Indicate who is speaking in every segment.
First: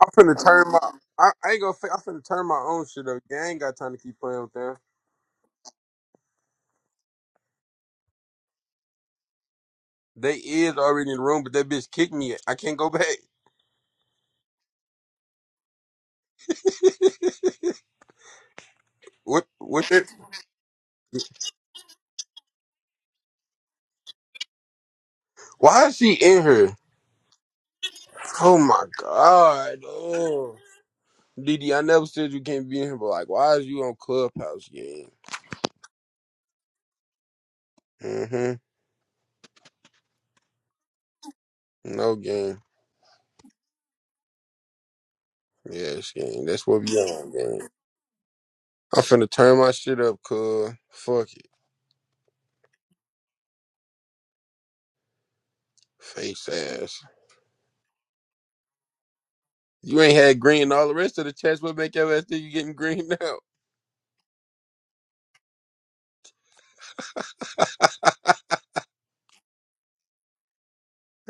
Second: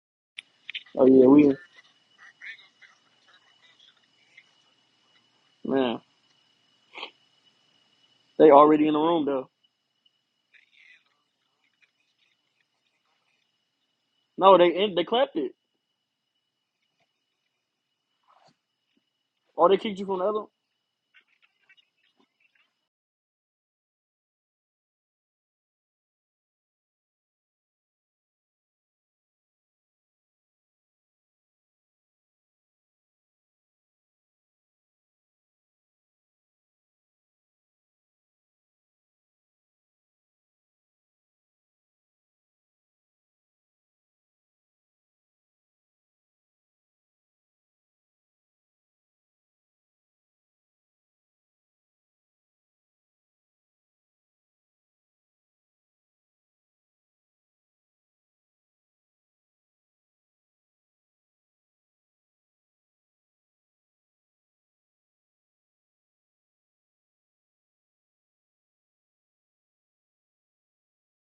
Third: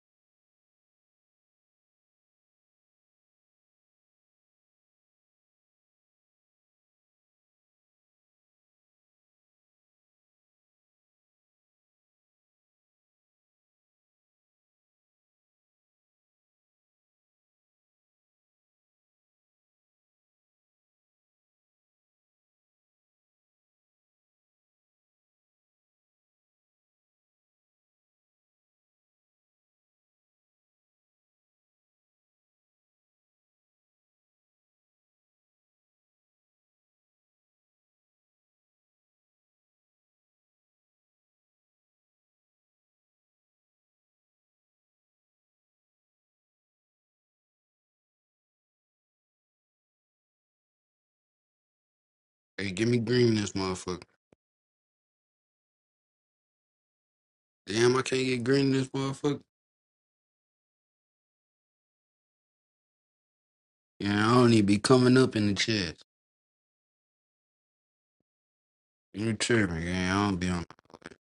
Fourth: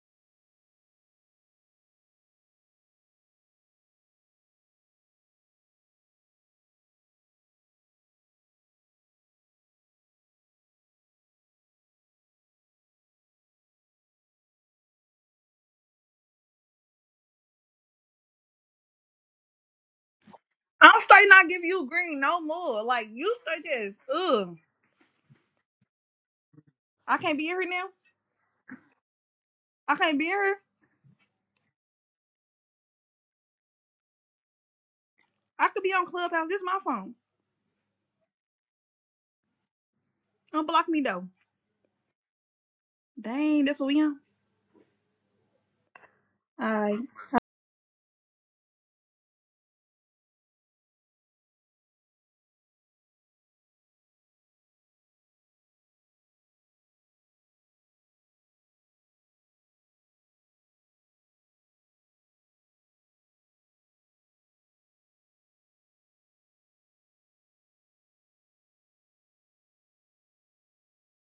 Speaker 1: I'm finna turn my.
Speaker 2: Oh yeah,
Speaker 1: I, I
Speaker 2: we
Speaker 1: ain't gonna. fa- I'm finna turn my own shit up. Yeah, I ain't got time to keep playing with them.
Speaker 2: man. They already in the room though.
Speaker 1: They is already in the room, but that bitch kicked me. I can't go back.
Speaker 2: No, they in, they clapped it.
Speaker 1: What?
Speaker 2: Or they
Speaker 1: What?
Speaker 2: kicked you
Speaker 1: the-
Speaker 2: from the other.
Speaker 3: I'm straight not give you green no more. Like you straight just ugh.
Speaker 1: Why is she in here?
Speaker 3: I can't be in here now.
Speaker 1: Oh my god.
Speaker 3: I can't be in here.
Speaker 1: Oh. DD, I never said you can't be in here, but like, why is you on Clubhouse game?
Speaker 3: I could be on Clubhouse. This my phone.
Speaker 1: Mm-hmm.
Speaker 3: Unblock me though.
Speaker 1: No game.
Speaker 3: Dang, that's what we on.
Speaker 1: Yes, game. That's
Speaker 3: All
Speaker 1: what we
Speaker 3: right.
Speaker 1: on game. I'm finna turn my shit up, cuz. Fuck it.
Speaker 4: Hey, give me green in this motherfucker.
Speaker 1: Face ass.
Speaker 4: Damn, I can't get green in this motherfucker.
Speaker 1: You ain't had green and all the rest of the chats. What make your ass think you getting green now?
Speaker 4: Yeah, I don't even be coming up in the chest. You tripping, gang. I don't be on.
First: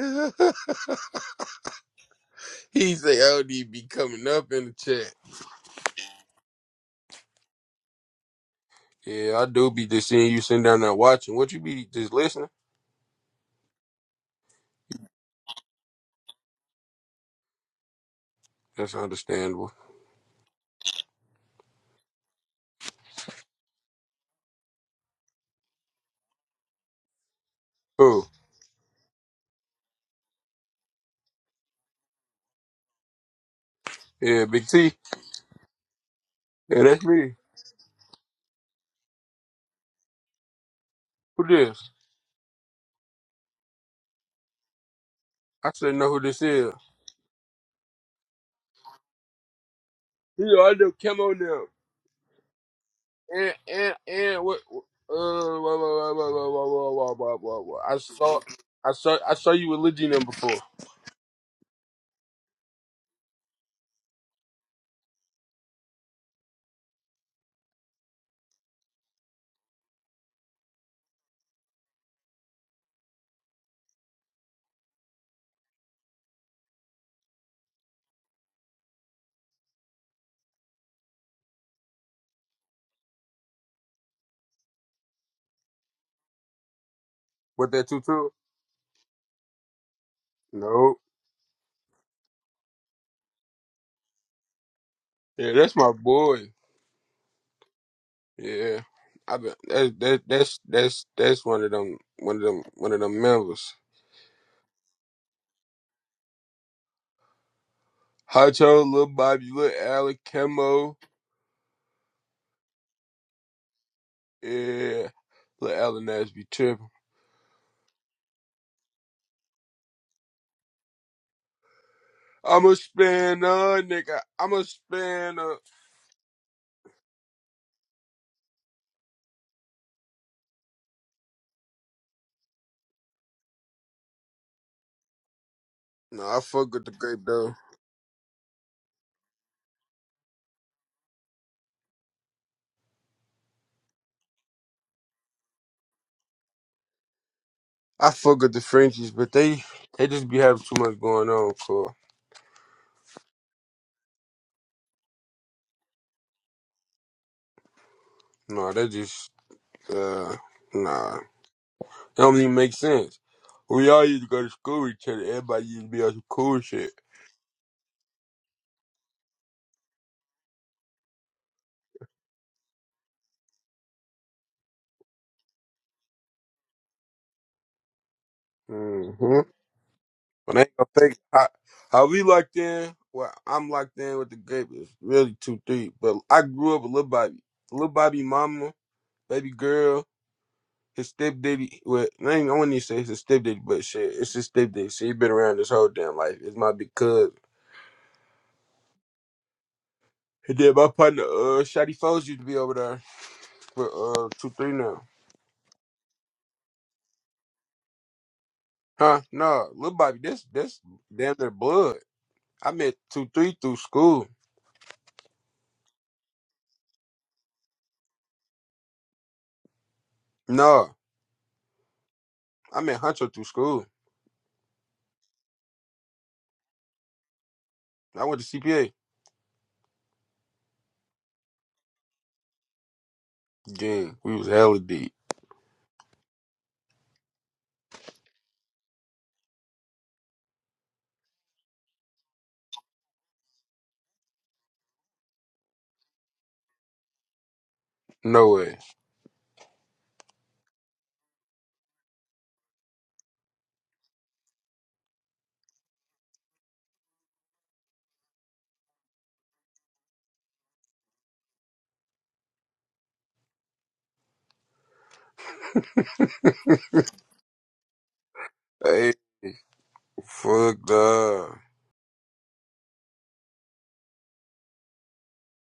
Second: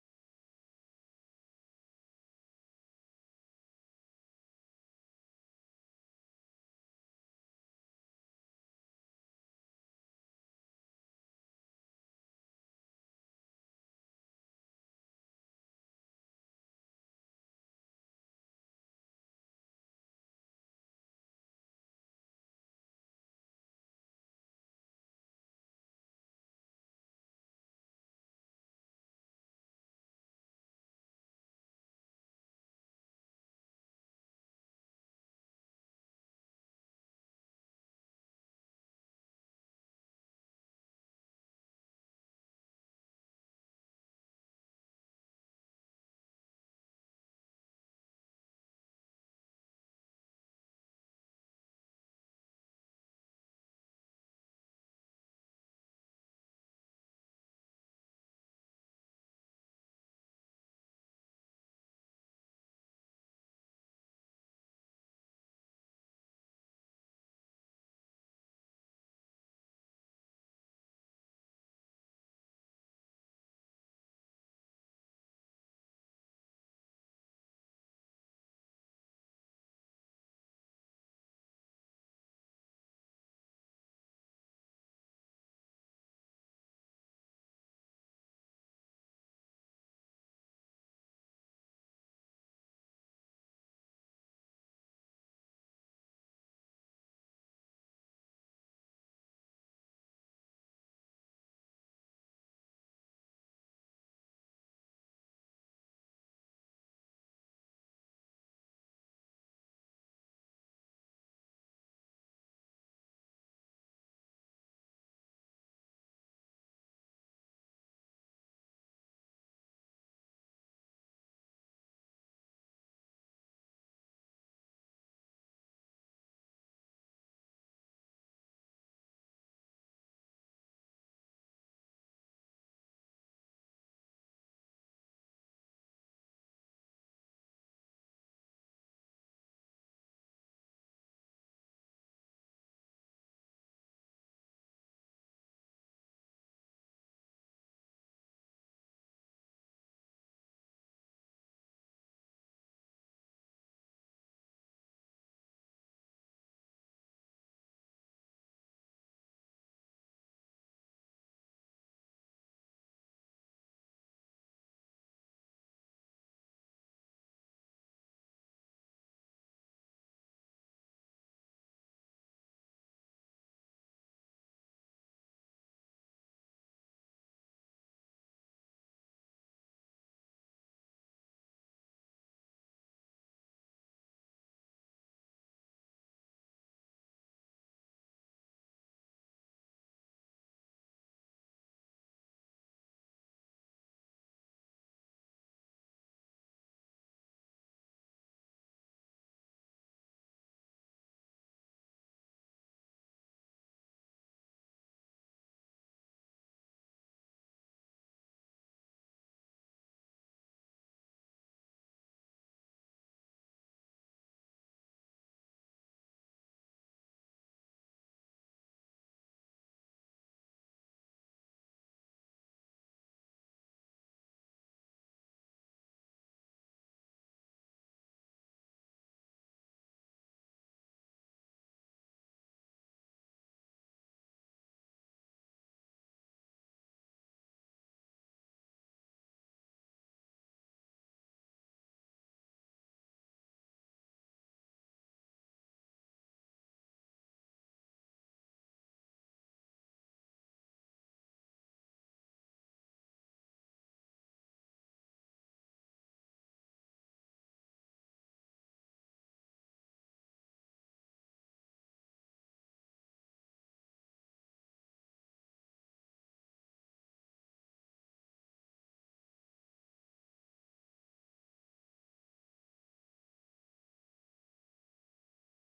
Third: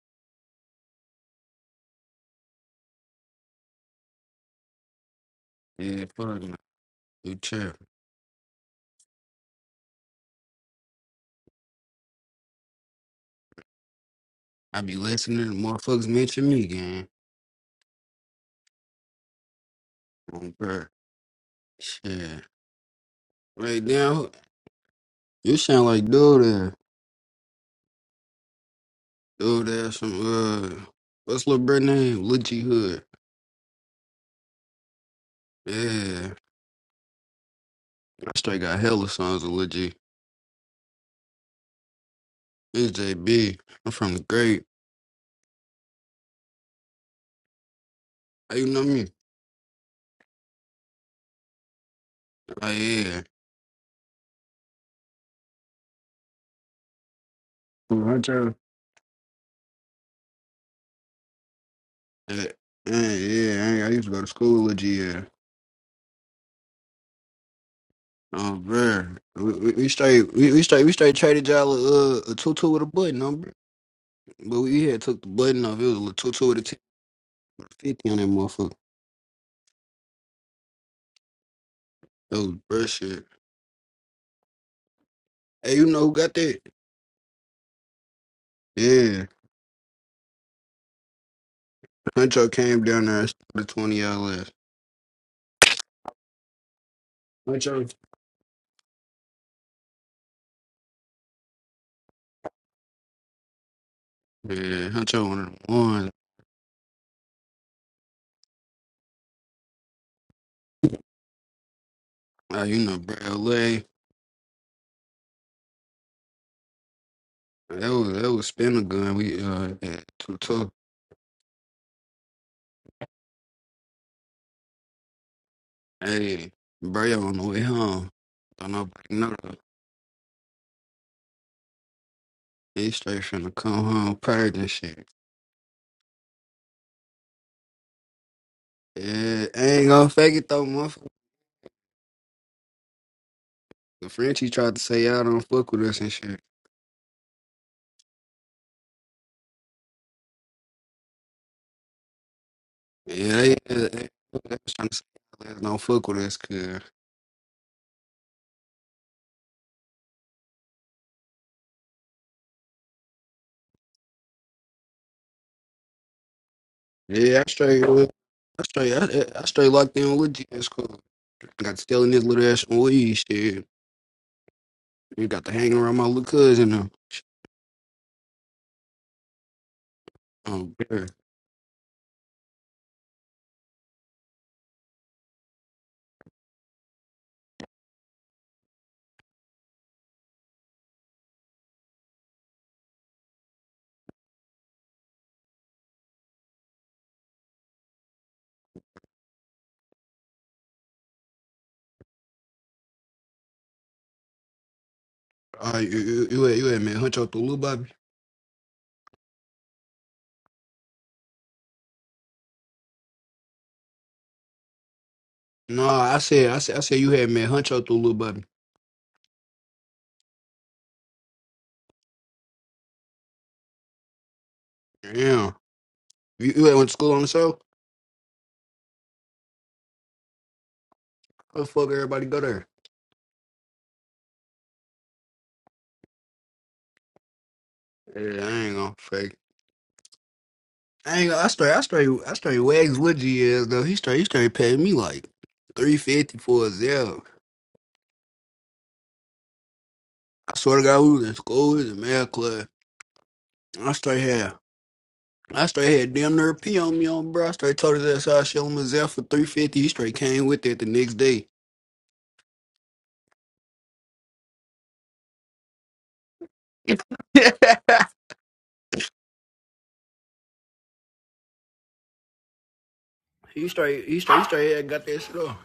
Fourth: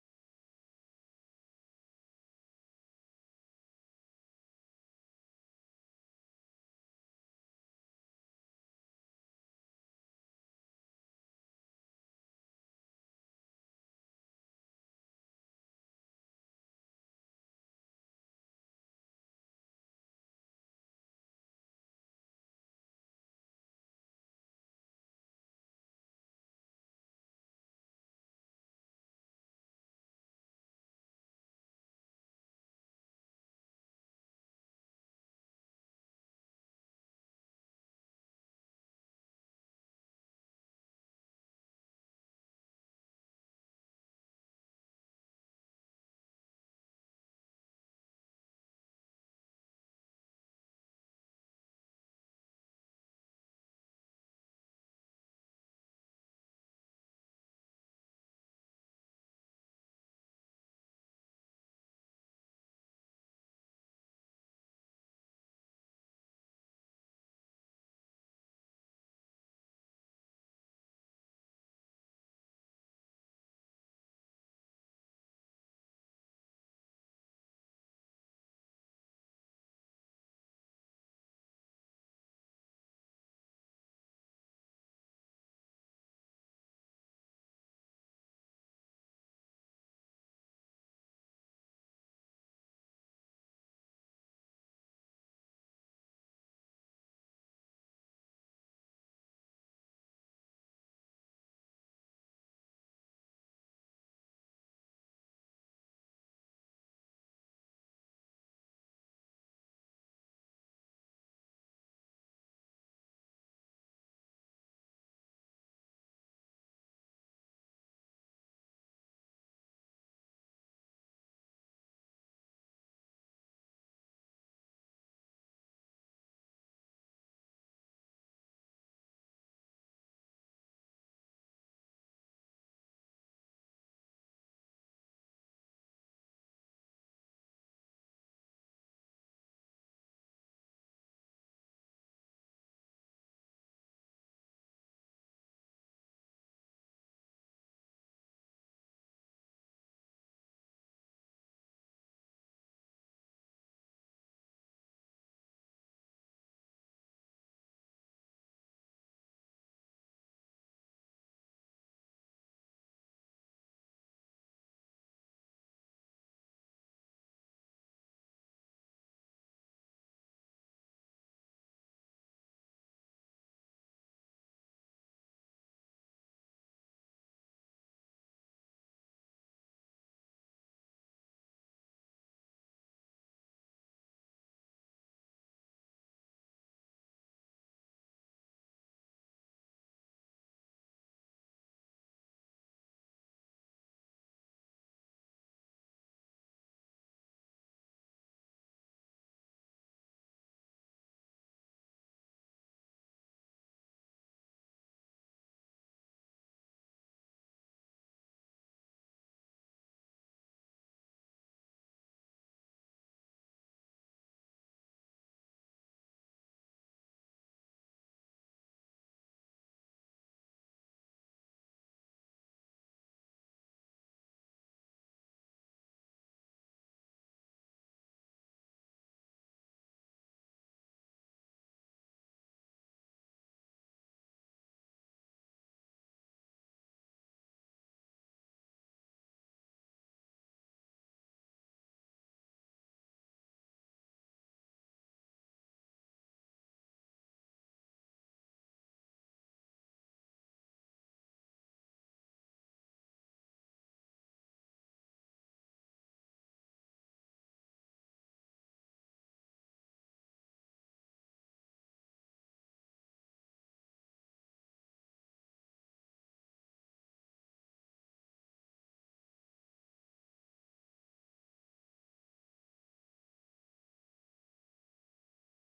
Speaker 1: he say LD be coming up in the chat.
Speaker 4: Yeah, fuck no. You tripping.
Speaker 1: Yeah, I do be just seeing you sitting down there watching. What you be just listening?
Speaker 4: I be listening to motherfuckers mention me, gang.
Speaker 1: That's understandable.
Speaker 4: On bird. Shit. Right now, you sound like dude there.
Speaker 1: Who?
Speaker 4: Dude there, some, uh, what's little bro name? Lil G Hood.
Speaker 1: Yeah, Big T.
Speaker 4: Yeah.
Speaker 1: Yeah, that's me.
Speaker 4: I straight got hella songs of Lil G.
Speaker 1: Who this?
Speaker 4: It's JB. I'm from the great.
Speaker 1: I should know who this is.
Speaker 4: How you know me?
Speaker 1: Yeah, I know Camo now.
Speaker 4: Oh, yeah.
Speaker 1: And and and what? what- Uh, whoa, whoa, whoa, whoa, whoa, whoa, whoa, whoa, whoa, whoa. I saw,
Speaker 4: Who,
Speaker 1: I saw, I saw you with Legina before.
Speaker 4: Yeah, yeah, I, I used to go to school with GL. Oh, bruh. We, we, we straight, we, we straight, we straight traded y'all a, uh, a tutu with a button on, bruh. But we had took the button off. It was a little tutu with a, t- with a 50 on that motherfucker. That was bruh shit. Hey, you know who got that?
Speaker 1: With that tutu?
Speaker 4: Yeah.
Speaker 1: No.
Speaker 4: Huncho came down there and started 20 y'all left.
Speaker 1: Yeah, that's my boy.
Speaker 4: Huncho?
Speaker 1: Yeah, I've been that, that that's that's that's one of them one of them one of them members.
Speaker 4: Yeah, Huncho one of the ones.
Speaker 1: Hacho, Lil Bobby, Lil Allen, Kemo,
Speaker 4: Uh, you know, bruh, LA.
Speaker 1: yeah, Lil Allen Nash be tripping.
Speaker 4: That was, that was spin a gun. We, uh, had tutu.
Speaker 1: I'm a spinner, nigga. I'm a spinner.
Speaker 4: Hey, bro, on the way home. Don't nobody know though. He straight finna come home purged and shit.
Speaker 1: No, I fuck with the grape though.
Speaker 4: Yeah, I ain't gonna fake it though, motherfucker. The Frenchie tried to say y'all don't fuck with us and shit.
Speaker 1: I fuck with the Frenchies, but they they just be having too much going on. For
Speaker 4: Yeah, they, they, they was trying to say y'all niggas don't fuck with us, cuz.
Speaker 1: no, they just uh nah, it don't even make sense. We all used to go to school with each other. Everybody used to be on some cool shit.
Speaker 4: Yeah, I straight, uh, I straight, I, I straight locked in with GS Cool. Got to stealing this little ass weed shit. You got to hanging around my little cousin now.
Speaker 1: Mhm. But I
Speaker 4: Um,
Speaker 1: ain't gonna
Speaker 4: yeah.
Speaker 1: fake how, how we locked in. Well, I'm locked in with the grape is really two three. But I grew up with Lil Bobby, Lil Bobby mama, baby girl, his stepdaddy. Well, I ain't I wouldn't even say it's his stepdaddy, but shit, it's his stepdaddy. So he been around this whole damn life. It's my big cousin. And then my partner, uh, Shotty Foes used to be over there for uh two three now.
Speaker 4: All right, you, you, you, had- you had man hunch out the little Bobby.
Speaker 1: Huh? No, Lil Bobby, that's that's damn their blood. I met two three through school.
Speaker 4: No, I said, I said, I said you had man Huncho through Lil Bubby.
Speaker 1: No, I met Hunter through school.
Speaker 4: Yeah, you, you had went to school on the show.
Speaker 1: I went to CPA.
Speaker 4: How the fuck everybody go there?
Speaker 1: Yeah, we was hella deep.
Speaker 4: Yeah, I ain't gonna fake. I ain't gonna. I straight, I straight, I straight wags Woodgy is though. He straight, he straight paid me like three fifty for his L.
Speaker 1: No way.
Speaker 4: I swear to God, we was in school, he was in math club. I straight had, I straight had damn near a P on me on bro. I straight told his ass I showed him his L for three fifty. He straight came with it the next day.
Speaker 1: Hey, fuck, dawg.
Speaker 4: he straight, he straight, he straight had got that shit off.